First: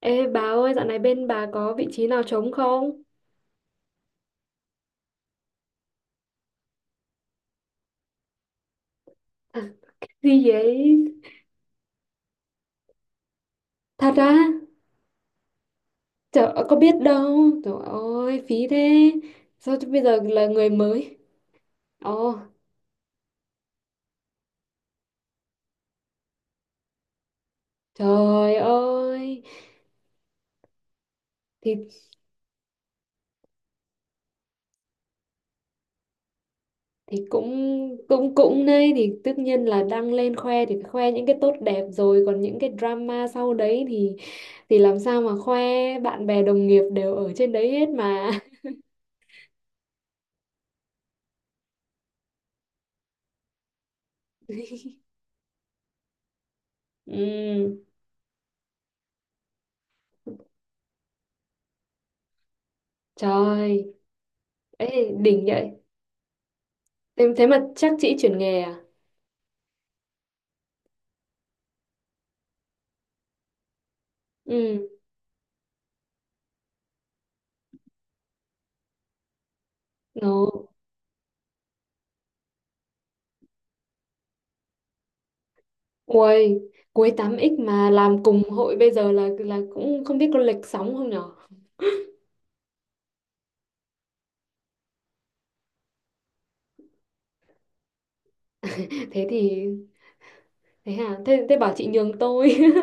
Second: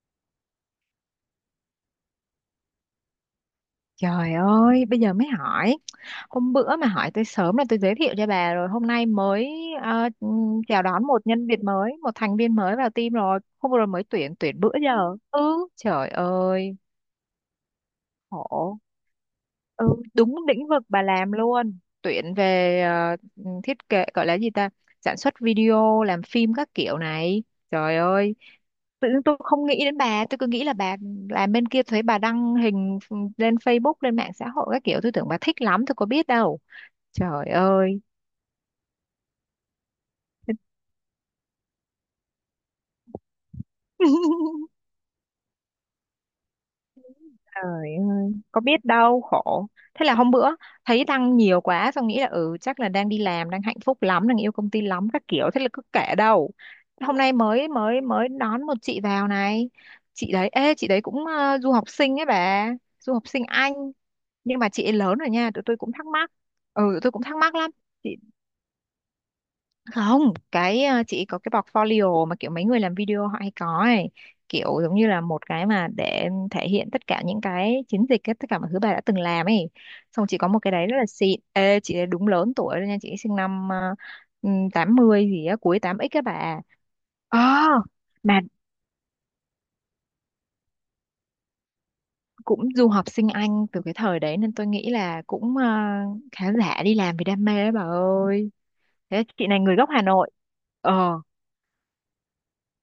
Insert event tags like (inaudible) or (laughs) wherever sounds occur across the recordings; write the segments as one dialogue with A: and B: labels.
A: Ê bà ơi, dạo này bên bà có vị trí nào trống không?
B: Trời ơi, bây giờ mới hỏi. Hôm bữa mà hỏi tôi sớm là tôi giới thiệu cho bà rồi. Hôm nay mới
A: (laughs) Gì
B: chào
A: vậy?
B: đón một nhân viên mới, một thành viên mới vào team rồi. Hôm vừa rồi mới
A: Thật á?
B: tuyển bữa giờ. Ừ, trời
A: Trời ơi,
B: ơi,
A: có biết đâu. Trời ơi, phí
B: khổ.
A: thế. Sao
B: Ừ,
A: chứ bây giờ
B: đúng
A: là
B: lĩnh
A: người
B: vực bà
A: mới?
B: làm luôn tuyển
A: Ồ,
B: về thiết kế gọi là gì ta, sản xuất video làm phim các kiểu này. Trời ơi,
A: trời
B: tự nhiên tôi
A: ơi.
B: không nghĩ đến bà, tôi cứ nghĩ là bà làm bên
A: Thì
B: kia, thấy bà đăng hình lên Facebook, lên mạng xã hội các kiểu, tôi tưởng bà thích lắm, tôi có biết đâu.
A: thì
B: Trời
A: cũng
B: ơi.
A: cũng cũng đây thì tất nhiên là đăng lên khoe thì phải khoe những cái tốt đẹp rồi, còn những cái drama sau đấy thì
B: (laughs)
A: thì làm sao mà khoe, bạn bè đồng nghiệp đều ở trên
B: Trời
A: đấy hết mà.
B: ơi, có biết đâu, khổ. Thế là hôm bữa thấy đăng nhiều quá, xong nghĩ là ừ chắc là đang đi làm, đang hạnh phúc lắm, đang yêu công ty
A: (laughs)
B: lắm các kiểu, thế là cứ kể đâu. Hôm nay mới
A: Ừ,
B: mới mới đón một chị vào này. Chị đấy, ê chị đấy cũng du học sinh ấy bà, du học sinh Anh,
A: trời.
B: nhưng mà chị ấy
A: Ê,
B: lớn rồi
A: đỉnh
B: nha, tụi
A: vậy.
B: tôi cũng thắc mắc. Ừ, tụi tôi cũng
A: Em
B: thắc
A: thế
B: mắc
A: mà
B: lắm.
A: chắc chị
B: Chị
A: chuyển nghề à?
B: không, chị có cái portfolio mà kiểu mấy người làm video họ hay có ấy, kiểu
A: Ừ.
B: giống như là một cái mà để thể hiện tất cả những cái chiến dịch ấy, tất cả mọi thứ bà đã từng làm ấy, xong chị có một cái
A: Nó…
B: đấy rất là xịn. Ê, chị đúng lớn tuổi rồi nha, chị sinh năm 80 gì á, cuối tám x các
A: Ui,
B: bà.
A: cuối tám
B: Ờ,
A: x mà làm
B: mà
A: cùng hội bây giờ là cũng không biết có lệch sóng không nhở?
B: cũng du học sinh Anh từ cái thời đấy nên tôi nghĩ là cũng khá giả, đi làm vì đam mê đấy bà ơi. Thế
A: Thế
B: chị này
A: thì
B: người gốc Hà Nội.
A: thế hả?
B: Ờ.
A: Thế thế bảo chị nhường tôi. (laughs)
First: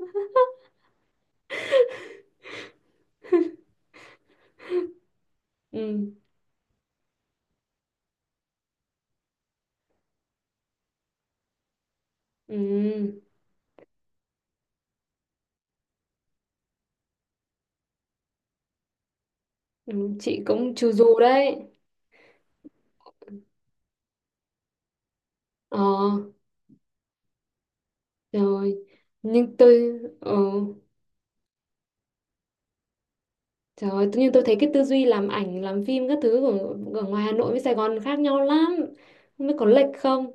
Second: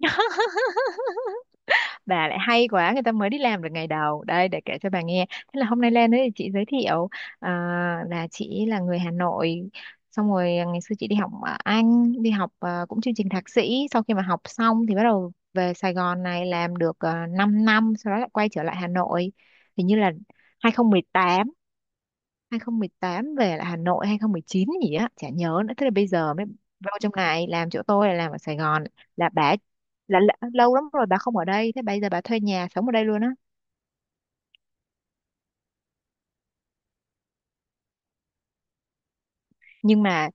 B: (laughs) Bà lại hay quá, người ta mới đi làm được ngày đầu đây để kể cho bà nghe. Thế là hôm nay
A: Ừ.
B: lên đấy thì chị giới thiệu à, là chị là người Hà Nội, xong rồi à, ngày xưa chị đi học ở Anh, đi học à, cũng chương
A: Ừ.
B: trình thạc sĩ. Sau khi mà học xong thì bắt đầu về Sài Gòn này làm được 5 năm, sau đó lại quay trở lại Hà Nội, hình như là
A: Ừ, chị
B: hai
A: cũng
B: không
A: chu
B: một
A: du
B: tám,
A: đấy.
B: 2018 về lại Hà Nội, 2019 gì á chả nhớ nữa, thế là bây
A: Ờ,
B: giờ mới vô trong này làm, chỗ tôi là làm ở Sài
A: rồi.
B: Gòn. Là bà
A: Nhưng tôi
B: là lâu lắm rồi bà không ở đây, thế bây giờ bà thuê nhà sống ở đây luôn á?
A: trời ơi, tự nhiên tôi thấy cái tư duy làm ảnh, làm phim các thứ của ở ngoài Hà Nội với Sài Gòn khác nhau lắm. Không biết có lệch
B: nhưng mà
A: không?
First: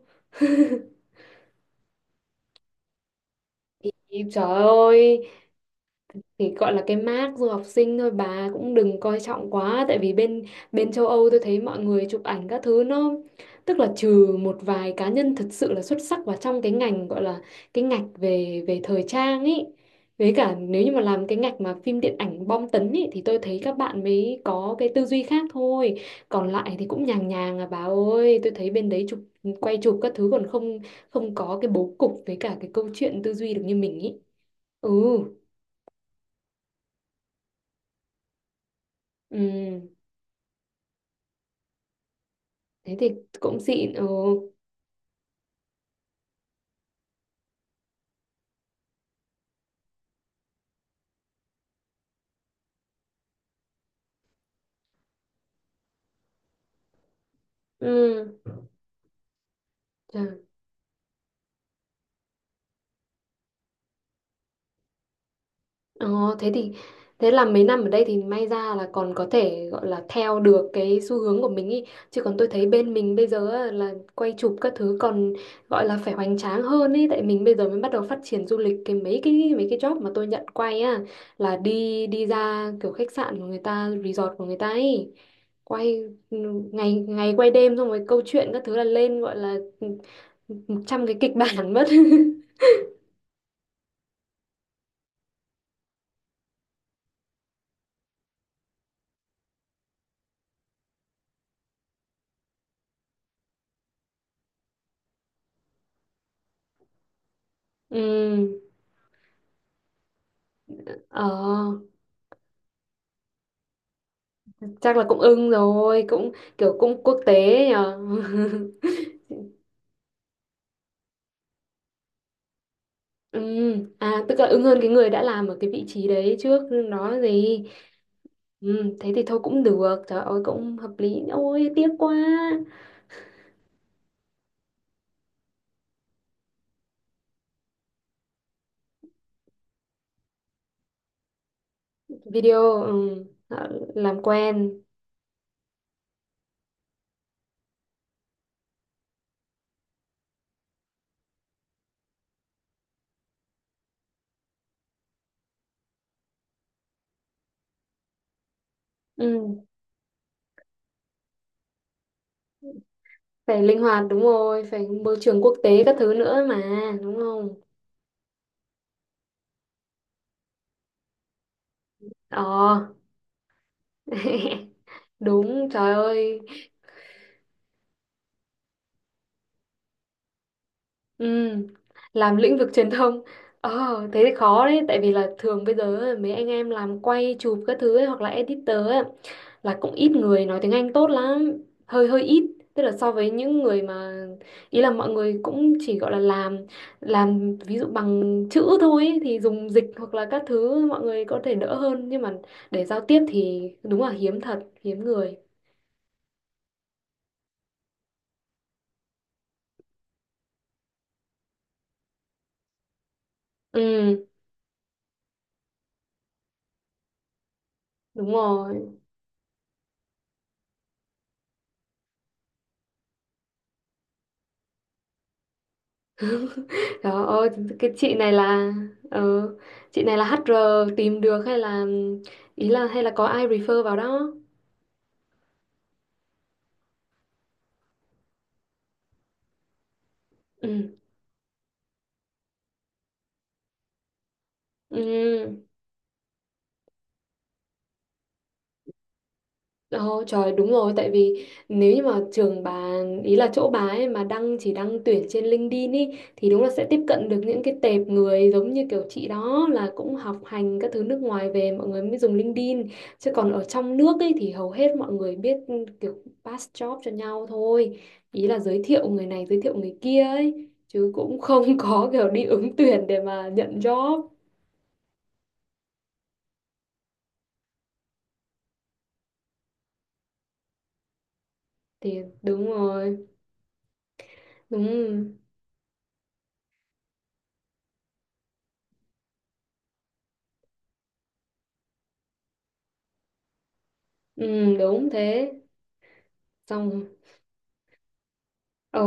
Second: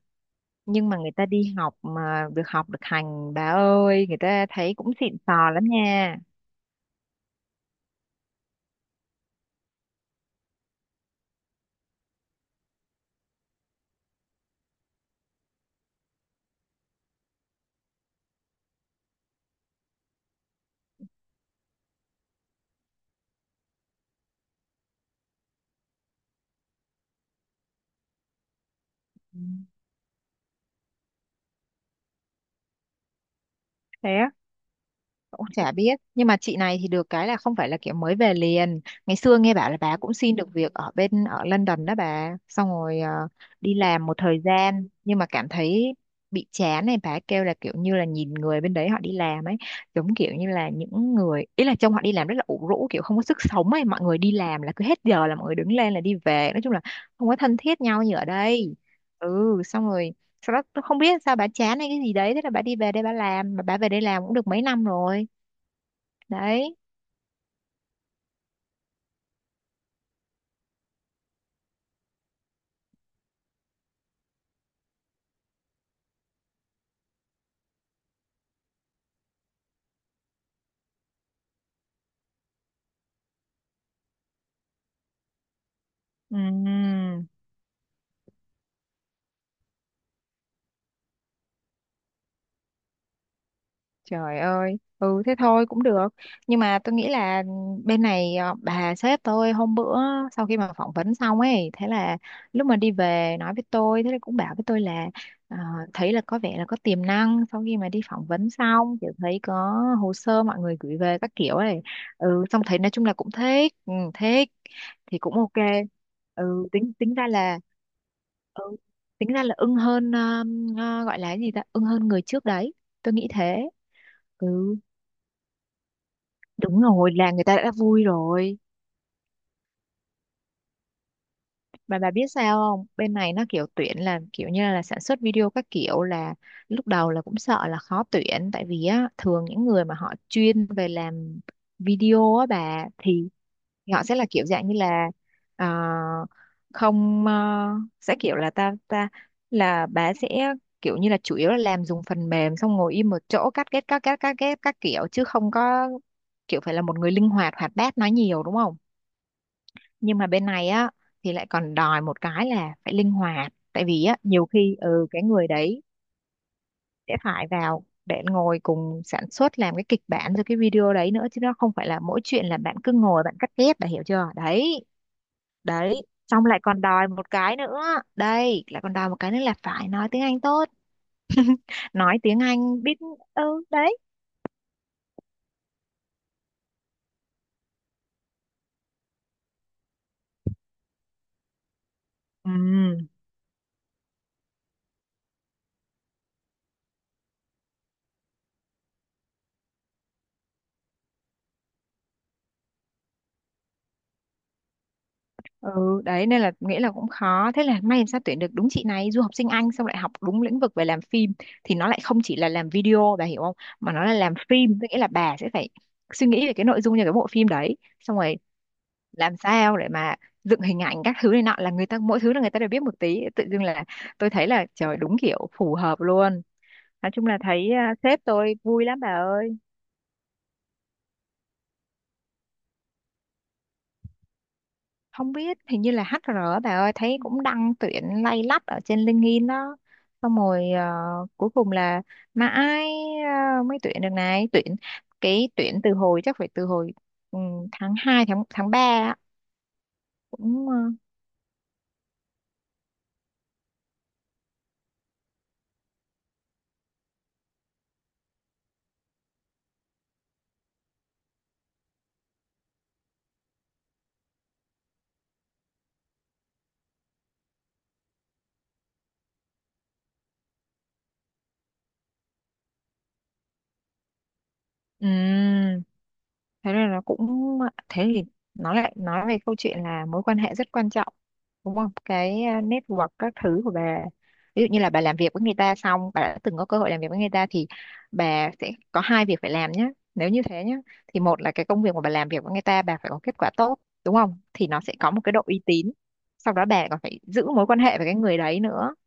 B: nhưng mà người ta đi học mà được học được hành bà ơi, người
A: Ý,
B: ta
A: trời
B: thấy cũng xịn
A: ơi,
B: sò lắm nha.
A: thì gọi là cái mác du học sinh thôi, bà cũng đừng coi trọng quá, tại vì bên bên châu Âu tôi thấy mọi người chụp ảnh các thứ nó, tức là trừ một vài cá nhân thật sự là xuất sắc vào trong cái ngành, gọi là cái ngạch về về thời trang ấy, với cả nếu như mà làm cái ngạch mà phim điện ảnh bom tấn ấy thì tôi thấy các bạn mới có cái tư duy khác thôi, còn lại thì cũng nhàng nhàng à bà ơi. Tôi thấy bên đấy chụp
B: Ừ,
A: quay chụp các thứ còn không không có cái bố cục với cả cái câu chuyện tư duy được như mình
B: thế
A: ý.
B: á.
A: Ừ.
B: Cũng chả biết, nhưng mà chị này thì được cái là không phải là kiểu mới về liền, ngày xưa nghe bảo là
A: Ừ,
B: bà cũng xin được việc ở bên ở London đó bà, xong
A: thế
B: rồi
A: thì cũng
B: đi
A: xịn. Ừ.
B: làm một thời gian nhưng mà cảm thấy bị chán này, bà kêu là kiểu như là nhìn người bên đấy họ đi làm ấy, giống kiểu như là những người ý là trông họ đi làm rất là ủ rũ, kiểu không có sức sống ấy, mọi người đi làm là cứ hết giờ là mọi người đứng lên là đi về, nói chung là không có thân thiết
A: Ừ.
B: nhau như ở đây. Ừ, xong rồi
A: Chà.
B: sau đó tôi không biết sao bà chán hay cái gì đấy, thế là bà đi về đây bà làm, mà bà về đây làm cũng được mấy năm rồi
A: ờ, Thế thì
B: đấy.
A: thế là mấy năm ở đây thì may ra là còn có thể gọi là theo được cái xu hướng của mình ý, chứ còn tôi thấy bên mình bây giờ á, là quay chụp các thứ còn gọi là phải hoành tráng hơn ý, tại mình bây giờ mới bắt đầu phát triển du lịch. Cái mấy cái job mà tôi nhận quay á là đi đi ra kiểu khách sạn của người ta, resort của người ta ấy, quay ừ, ngày
B: Ừm,
A: ngày quay đêm, xong rồi câu chuyện các thứ là lên, gọi là 100 cái kịch bản mất. (laughs)
B: Trời ơi, ừ thế thôi cũng được. Nhưng mà tôi nghĩ là bên này bà sếp tôi hôm bữa sau khi mà phỏng vấn xong ấy, thế là lúc mà đi về nói với tôi, thế là cũng bảo với tôi là ờ, thấy là có vẻ là có tiềm năng, sau khi mà đi phỏng vấn
A: Ừ,
B: xong, kiểu thấy có hồ sơ mọi người gửi về các kiểu
A: ờ,
B: ấy. Ừ, xong thấy nói chung là cũng thích, ừ, thích
A: chắc là
B: thì
A: cũng
B: cũng
A: ưng
B: ok.
A: rồi, cũng
B: Ừ,
A: kiểu
B: tính
A: cũng
B: tính
A: quốc
B: ra là,
A: tế nhờ.
B: ừ,
A: (laughs)
B: tính ra là ưng hơn gọi là cái gì ta, ưng hơn người trước đấy. Tôi nghĩ
A: Ừ,
B: thế.
A: à tức là
B: Ừ,
A: ưng hơn cái người đã làm ở cái vị trí đấy trước
B: đúng rồi,
A: đó
B: là người ta
A: gì.
B: đã vui rồi.
A: Ừ, thế thì thôi cũng được, trời ơi cũng hợp lý. Ôi tiếc
B: Mà bà
A: quá.
B: biết sao không? Bên này nó kiểu tuyển là kiểu như là sản xuất video các kiểu, là lúc đầu là cũng sợ là khó tuyển, tại vì á thường những người mà họ chuyên về làm video á
A: Video
B: bà,
A: ừ,
B: thì
A: ờ,
B: họ sẽ
A: làm
B: là kiểu dạng như
A: quen.
B: là ờ, không ờ, sẽ kiểu là ta ta là bà sẽ kiểu như là chủ yếu là làm dùng phần mềm xong ngồi im một chỗ cắt ghép các kiểu, chứ không có kiểu phải là một người linh hoạt hoạt bát nói nhiều, đúng không?
A: Ừ,
B: Nhưng mà bên này á thì lại còn đòi một cái là phải linh hoạt,
A: phải linh
B: tại vì
A: hoạt
B: á
A: đúng
B: nhiều
A: rồi,
B: khi
A: phải
B: ừ
A: môi
B: cái
A: trường
B: người
A: quốc
B: đấy
A: tế các thứ nữa mà, đúng
B: sẽ phải
A: không?
B: vào để ngồi cùng sản xuất làm cái kịch bản rồi cái video đấy nữa, chứ nó không phải là mỗi chuyện là bạn
A: Ờ.
B: cứ ngồi bạn cắt ghép, là hiểu chưa
A: (laughs)
B: đấy.
A: Đúng, trời
B: Đấy
A: ơi.
B: xong lại còn đòi một cái nữa, đây lại còn đòi một cái nữa là phải nói tiếng Anh tốt,
A: Ừ,
B: nói
A: làm
B: tiếng
A: lĩnh vực
B: Anh
A: truyền
B: biết.
A: thông.
B: Ừ đấy.
A: Thế thì khó đấy, tại vì là thường bây giờ mấy anh em làm quay chụp các thứ ấy, hoặc là editor ấy, là cũng ít người nói tiếng Anh tốt lắm, hơi hơi ít, tức là
B: Ừ.
A: so với những người mà, ý là mọi người cũng chỉ gọi là làm ví dụ bằng chữ thôi ấy, thì dùng dịch hoặc là các thứ mọi người có thể đỡ hơn, nhưng mà để giao tiếp thì đúng là hiếm, thật hiếm người.
B: Ừ, đấy nên là nghĩa là cũng khó. Thế là may làm sao tuyển được đúng chị này du học sinh Anh, xong lại học đúng lĩnh vực về làm phim, thì nó lại không chỉ là làm video bà hiểu không, mà nó là
A: Ừ
B: làm phim, tức nghĩa là bà sẽ phải suy nghĩ về cái nội dung cho cái bộ phim đấy, xong
A: đúng
B: rồi
A: rồi.
B: làm sao để mà dựng hình ảnh các thứ này nọ, là người ta mỗi thứ là người ta đều biết một tí, tự dưng là tôi thấy là trời đúng kiểu phù hợp luôn.
A: (laughs)
B: Nói
A: Trời
B: chung là
A: ơi,
B: thấy
A: cái
B: à,
A: chị
B: sếp
A: này
B: tôi
A: là
B: vui lắm bà
A: ờ,
B: ơi.
A: chị này là hát HR tìm được, hay là ý là hay là có ai refer vào đó?
B: Không biết hình như là HR á bà ơi, thấy cũng đăng tuyển lay lắt ở trên LinkedIn đó, xong rồi
A: Ừ.
B: cuối cùng là mà ai mới tuyển được này, tuyển cái
A: Ừ.
B: tuyển từ hồi chắc phải từ hồi, ừ, tháng 2 tháng tháng 3 á.
A: Ồ, trời đúng
B: cũng ờ,
A: rồi, tại vì nếu như mà trường bà, ý là chỗ bà ấy mà đăng, chỉ đăng tuyển trên LinkedIn ý, thì đúng là sẽ tiếp cận được những cái tệp người giống như kiểu chị đó, là cũng học hành các thứ nước ngoài về, mọi người mới dùng LinkedIn. Chứ còn ở trong nước ấy thì hầu hết mọi người biết kiểu pass job cho nhau thôi, ý là giới thiệu người này giới thiệu người kia ấy, chứ cũng không (laughs) có kiểu đi ứng tuyển để mà nhận job.
B: ừ thế nên nó cũng, thế thì nó lại nói về câu chuyện là mối quan hệ rất quan trọng, đúng không,
A: Thì
B: cái à,
A: đúng
B: network
A: rồi.
B: các thứ của bà. Ví dụ như là bà làm
A: Đúng.
B: việc với người ta, xong bà đã từng có cơ hội làm việc với người ta, thì bà sẽ có hai việc phải làm nhé nếu như thế nhé, thì một là cái công việc mà bà làm việc với người ta bà phải có kết quả tốt, đúng không, thì
A: Ừ,
B: nó sẽ
A: đúng
B: có một cái độ
A: thế.
B: uy tín. Sau đó bà còn
A: Xong.
B: phải giữ mối quan hệ với cái người đấy nữa.
A: Ờ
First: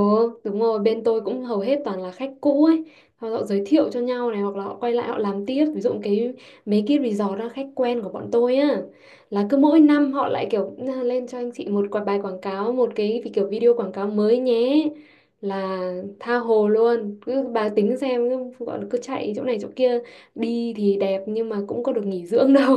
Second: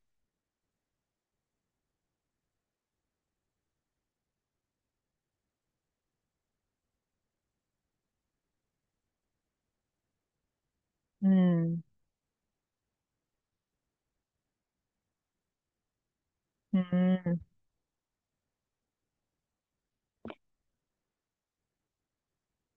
A: đúng rồi, bên tôi cũng hầu hết toàn là khách cũ ấy, họ giới thiệu cho nhau này, hoặc là họ quay lại họ làm tiếp. Ví dụ cái mấy cái resort đó khách quen của bọn tôi á, là cứ mỗi năm họ lại kiểu "Na, lên cho anh chị
B: Ừ.
A: một quả bài quảng cáo, một cái vì kiểu video quảng cáo mới nhé", là tha hồ luôn,
B: Ừ,
A: cứ bà tính xem, cứ, gọi là cứ chạy chỗ này chỗ kia. Đi thì đẹp nhưng mà cũng có được nghỉ dưỡng đâu.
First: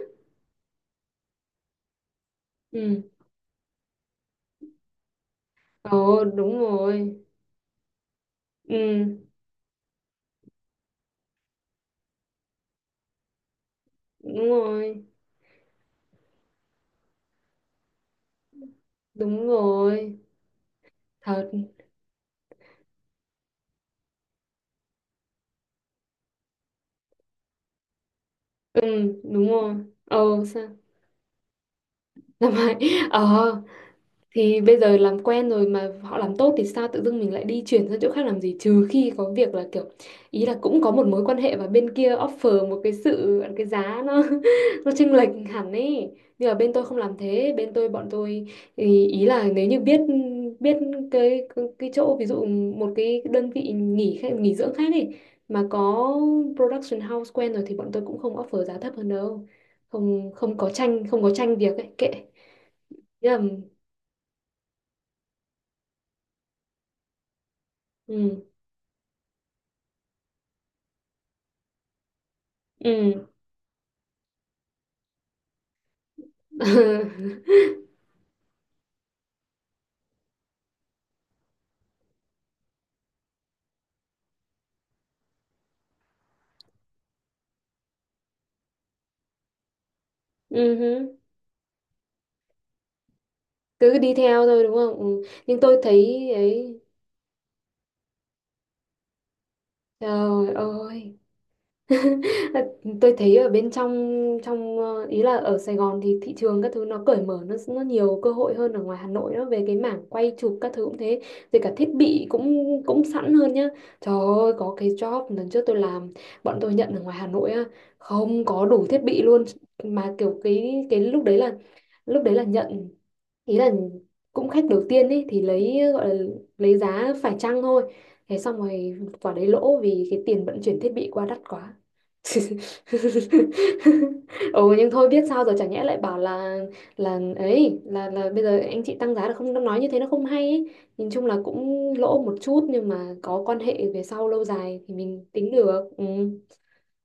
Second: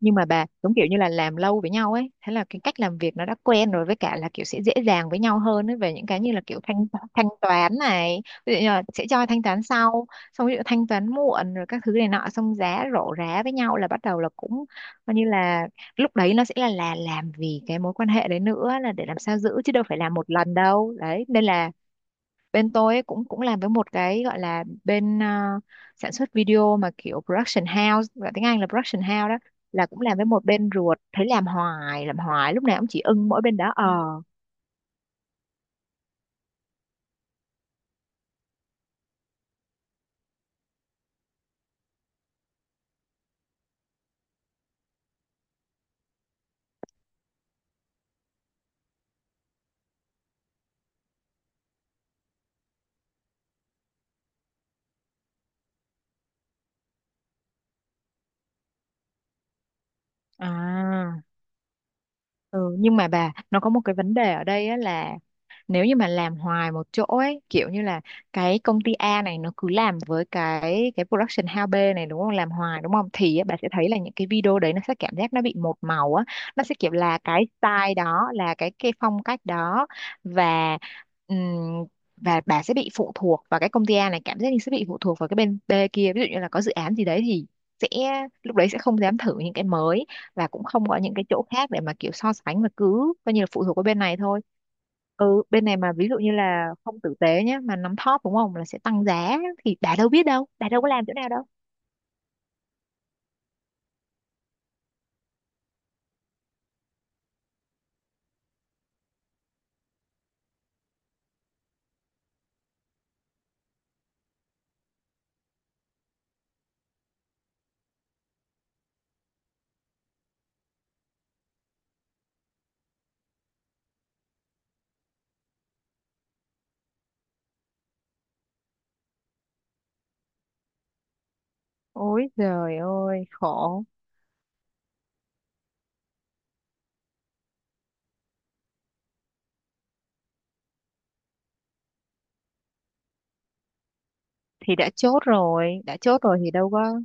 B: nhưng mà bà giống kiểu như là làm lâu với nhau ấy, thế là cái
A: (laughs)
B: cách làm
A: Ừ.
B: việc nó đã quen rồi, với cả là kiểu sẽ dễ dàng với nhau hơn ấy về những cái
A: Ồ
B: như là
A: đúng
B: kiểu thanh
A: rồi.
B: thanh toán này, ví dụ như là sẽ
A: Ừ
B: cho thanh toán sau, xong ví dụ thanh toán muộn rồi các thứ này nọ, xong giá rổ rá với nhau là bắt đầu là
A: đúng
B: cũng
A: rồi.
B: coi như là, lúc đấy nó sẽ là làm vì cái mối quan hệ đấy nữa, là để làm sao
A: Đúng
B: giữ chứ đâu phải làm
A: rồi,
B: một lần đâu, đấy nên
A: thật.
B: là bên tôi ấy cũng cũng làm với một cái gọi là bên sản xuất video mà kiểu production house, gọi tiếng Anh là
A: Ừ
B: production house đó,
A: đúng rồi.
B: là cũng làm với
A: Ờ
B: một
A: sao.
B: bên ruột, thấy làm hoài làm
A: (laughs) Làm
B: hoài lúc
A: hại.
B: nào cũng chỉ ưng mỗi bên
A: Ờ
B: đó. Ờ.
A: thì bây giờ làm quen rồi mà họ làm tốt thì sao tự dưng mình lại đi chuyển sang chỗ khác làm gì, trừ khi có việc là kiểu, ý là cũng có một mối quan hệ và bên kia offer một cái sự, cái giá nó (laughs) nó chênh lệch hẳn ấy. Nhưng mà bên tôi không làm thế, bên tôi bọn tôi ý là nếu như biết biết cái cái chỗ ví dụ một cái đơn vị nghỉ dưỡng khác ấy, mà có production house quen rồi, thì bọn tôi cũng không offer giá thấp hơn đâu. Không, không có tranh
B: À.
A: không có tranh việc ấy, kệ.
B: Ừ, nhưng mà
A: Thế
B: bà
A: là,
B: nó có một cái vấn đề ở đây á, là nếu như mà làm hoài một chỗ ấy kiểu như là
A: ừ.
B: cái công ty A này nó cứ làm với cái production house B này đúng không, làm hoài đúng không,
A: Ừ.
B: thì á, bà sẽ thấy là những cái video đấy nó sẽ cảm giác nó bị một màu á, nó sẽ kiểu là
A: (laughs)
B: cái style đó, là cái phong cách đó. Và, ừm, và bà sẽ bị phụ thuộc vào cái công ty A này, cảm giác như sẽ bị phụ thuộc vào cái bên B kia, ví dụ như là có dự án gì đấy thì sẽ, lúc đấy sẽ không dám thử những cái mới, và cũng
A: Ừ
B: không có những
A: hứ.
B: cái chỗ khác để mà kiểu so sánh, mà cứ coi như là phụ thuộc vào
A: Cứ
B: bên
A: đi
B: này thôi.
A: theo thôi đúng không. Ừ.
B: Ừ,
A: Nhưng
B: bên này
A: tôi
B: mà ví dụ như
A: thấy
B: là
A: ấy,
B: không tử tế nhé mà nắm thóp đúng không là sẽ tăng giá, thì đã đâu biết đâu,
A: trời
B: đã đâu có làm chỗ
A: ơi.
B: nào đâu.
A: (laughs) Tôi thấy ở bên trong, ý là ở Sài Gòn thì thị trường các thứ nó cởi mở, nó nhiều cơ hội hơn ở ngoài Hà Nội đó, về cái mảng quay chụp các thứ cũng thế, rồi cả thiết bị cũng cũng sẵn hơn nhá. Trời ơi, có cái job lần trước tôi làm, bọn tôi nhận ở ngoài Hà Nội á, không có đủ thiết bị luôn, mà kiểu cái lúc đấy là, lúc đấy là nhận, ý là cũng khách đầu tiên ấy thì lấy, gọi là lấy giá phải chăng thôi, thế xong rồi quả đấy lỗ vì cái tiền vận chuyển thiết bị qua đắt quá.
B: Ôi
A: (laughs)
B: trời ơi khổ.
A: Ồ nhưng thôi biết sao rồi, chả nhẽ lại bảo là ấy là bây giờ anh chị tăng giá được không, nó nói như thế nó không hay ấy. Nhìn chung là cũng lỗ một chút, nhưng mà có quan hệ về sau lâu
B: thì
A: dài
B: đã
A: thì
B: chốt
A: mình tính
B: rồi
A: được.
B: đã
A: Ừ,
B: chốt rồi thì đâu có,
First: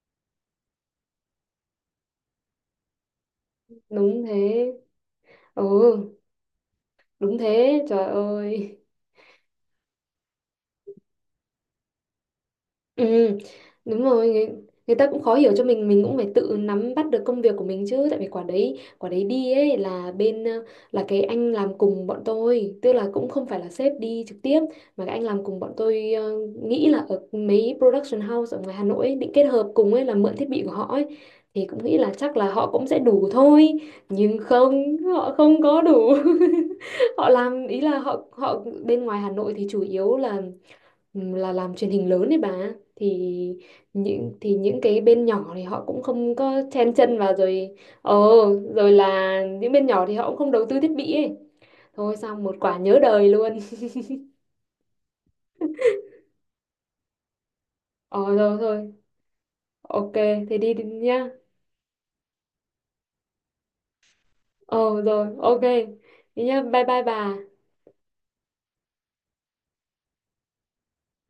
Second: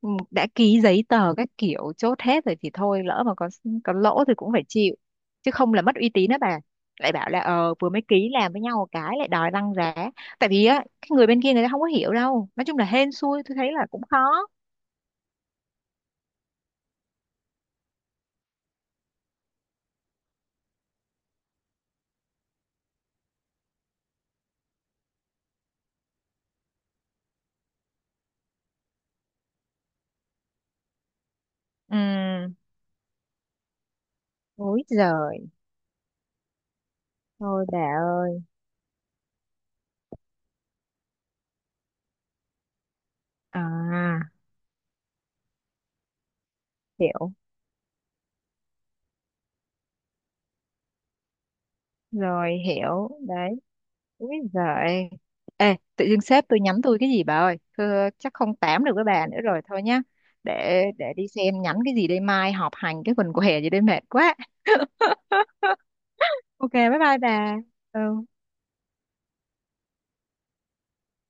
B: ừ, đã ký giấy tờ các kiểu chốt hết rồi thì thôi, lỡ mà có
A: đúng
B: lỗ
A: thế.
B: thì cũng phải chịu, chứ
A: Ừ
B: không là mất uy tín đó bà. Lại bảo
A: đúng
B: là ờ
A: thế,
B: vừa mới
A: trời
B: ký làm với nhau
A: ơi.
B: một cái lại đòi tăng giá. Tại vì á cái người bên kia người ta không có hiểu đâu, nói chung là hên
A: Ừ,
B: xui, tôi thấy là
A: đúng
B: cũng
A: rồi. người,
B: khó.
A: người ta cũng khó hiểu cho mình cũng phải tự nắm bắt được công việc của mình chứ, tại vì quả đấy, đi ấy là bên ờ, là cái anh làm cùng bọn tôi, tức là cũng không phải là sếp đi trực tiếp, mà cái anh làm cùng bọn tôi nghĩ là ở mấy production house ở ngoài Hà Nội ấy, định kết hợp cùng ấy, là mượn thiết bị của họ ấy, thì cũng
B: Ừ.
A: nghĩ là chắc là họ cũng sẽ đủ thôi, nhưng
B: Ối
A: không, họ
B: giời.
A: không có đủ. (laughs) Họ
B: Thôi
A: làm,
B: bà
A: ý là họ
B: ơi.
A: họ bên ngoài Hà Nội thì chủ yếu là làm truyền hình lớn đấy bà, thì
B: À,
A: những, cái bên nhỏ thì họ cũng không có chen chân
B: hiểu
A: vào rồi. Ờ rồi, là những bên nhỏ thì họ cũng không đầu tư thiết bị ấy, thôi xong
B: rồi
A: một quả nhớ
B: hiểu
A: đời
B: đấy
A: luôn.
B: Úi giời. Ê, tự dưng sếp tôi nhắn tôi cái gì bà ơi.
A: (laughs)
B: Thưa,
A: Ờ
B: chắc không
A: rồi
B: tám
A: thôi,
B: được với bà nữa rồi, thôi nhá.
A: ok. Thì đi,
B: Để
A: nhá.
B: đi xem nhắn cái gì đây, mai họp hành cái quần què gì đây, mệt quá.
A: Ờ rồi, ok.
B: (laughs)
A: Đi nhá,
B: Ok,
A: bye
B: bye
A: bye
B: bye
A: bà.
B: bà. Ừ.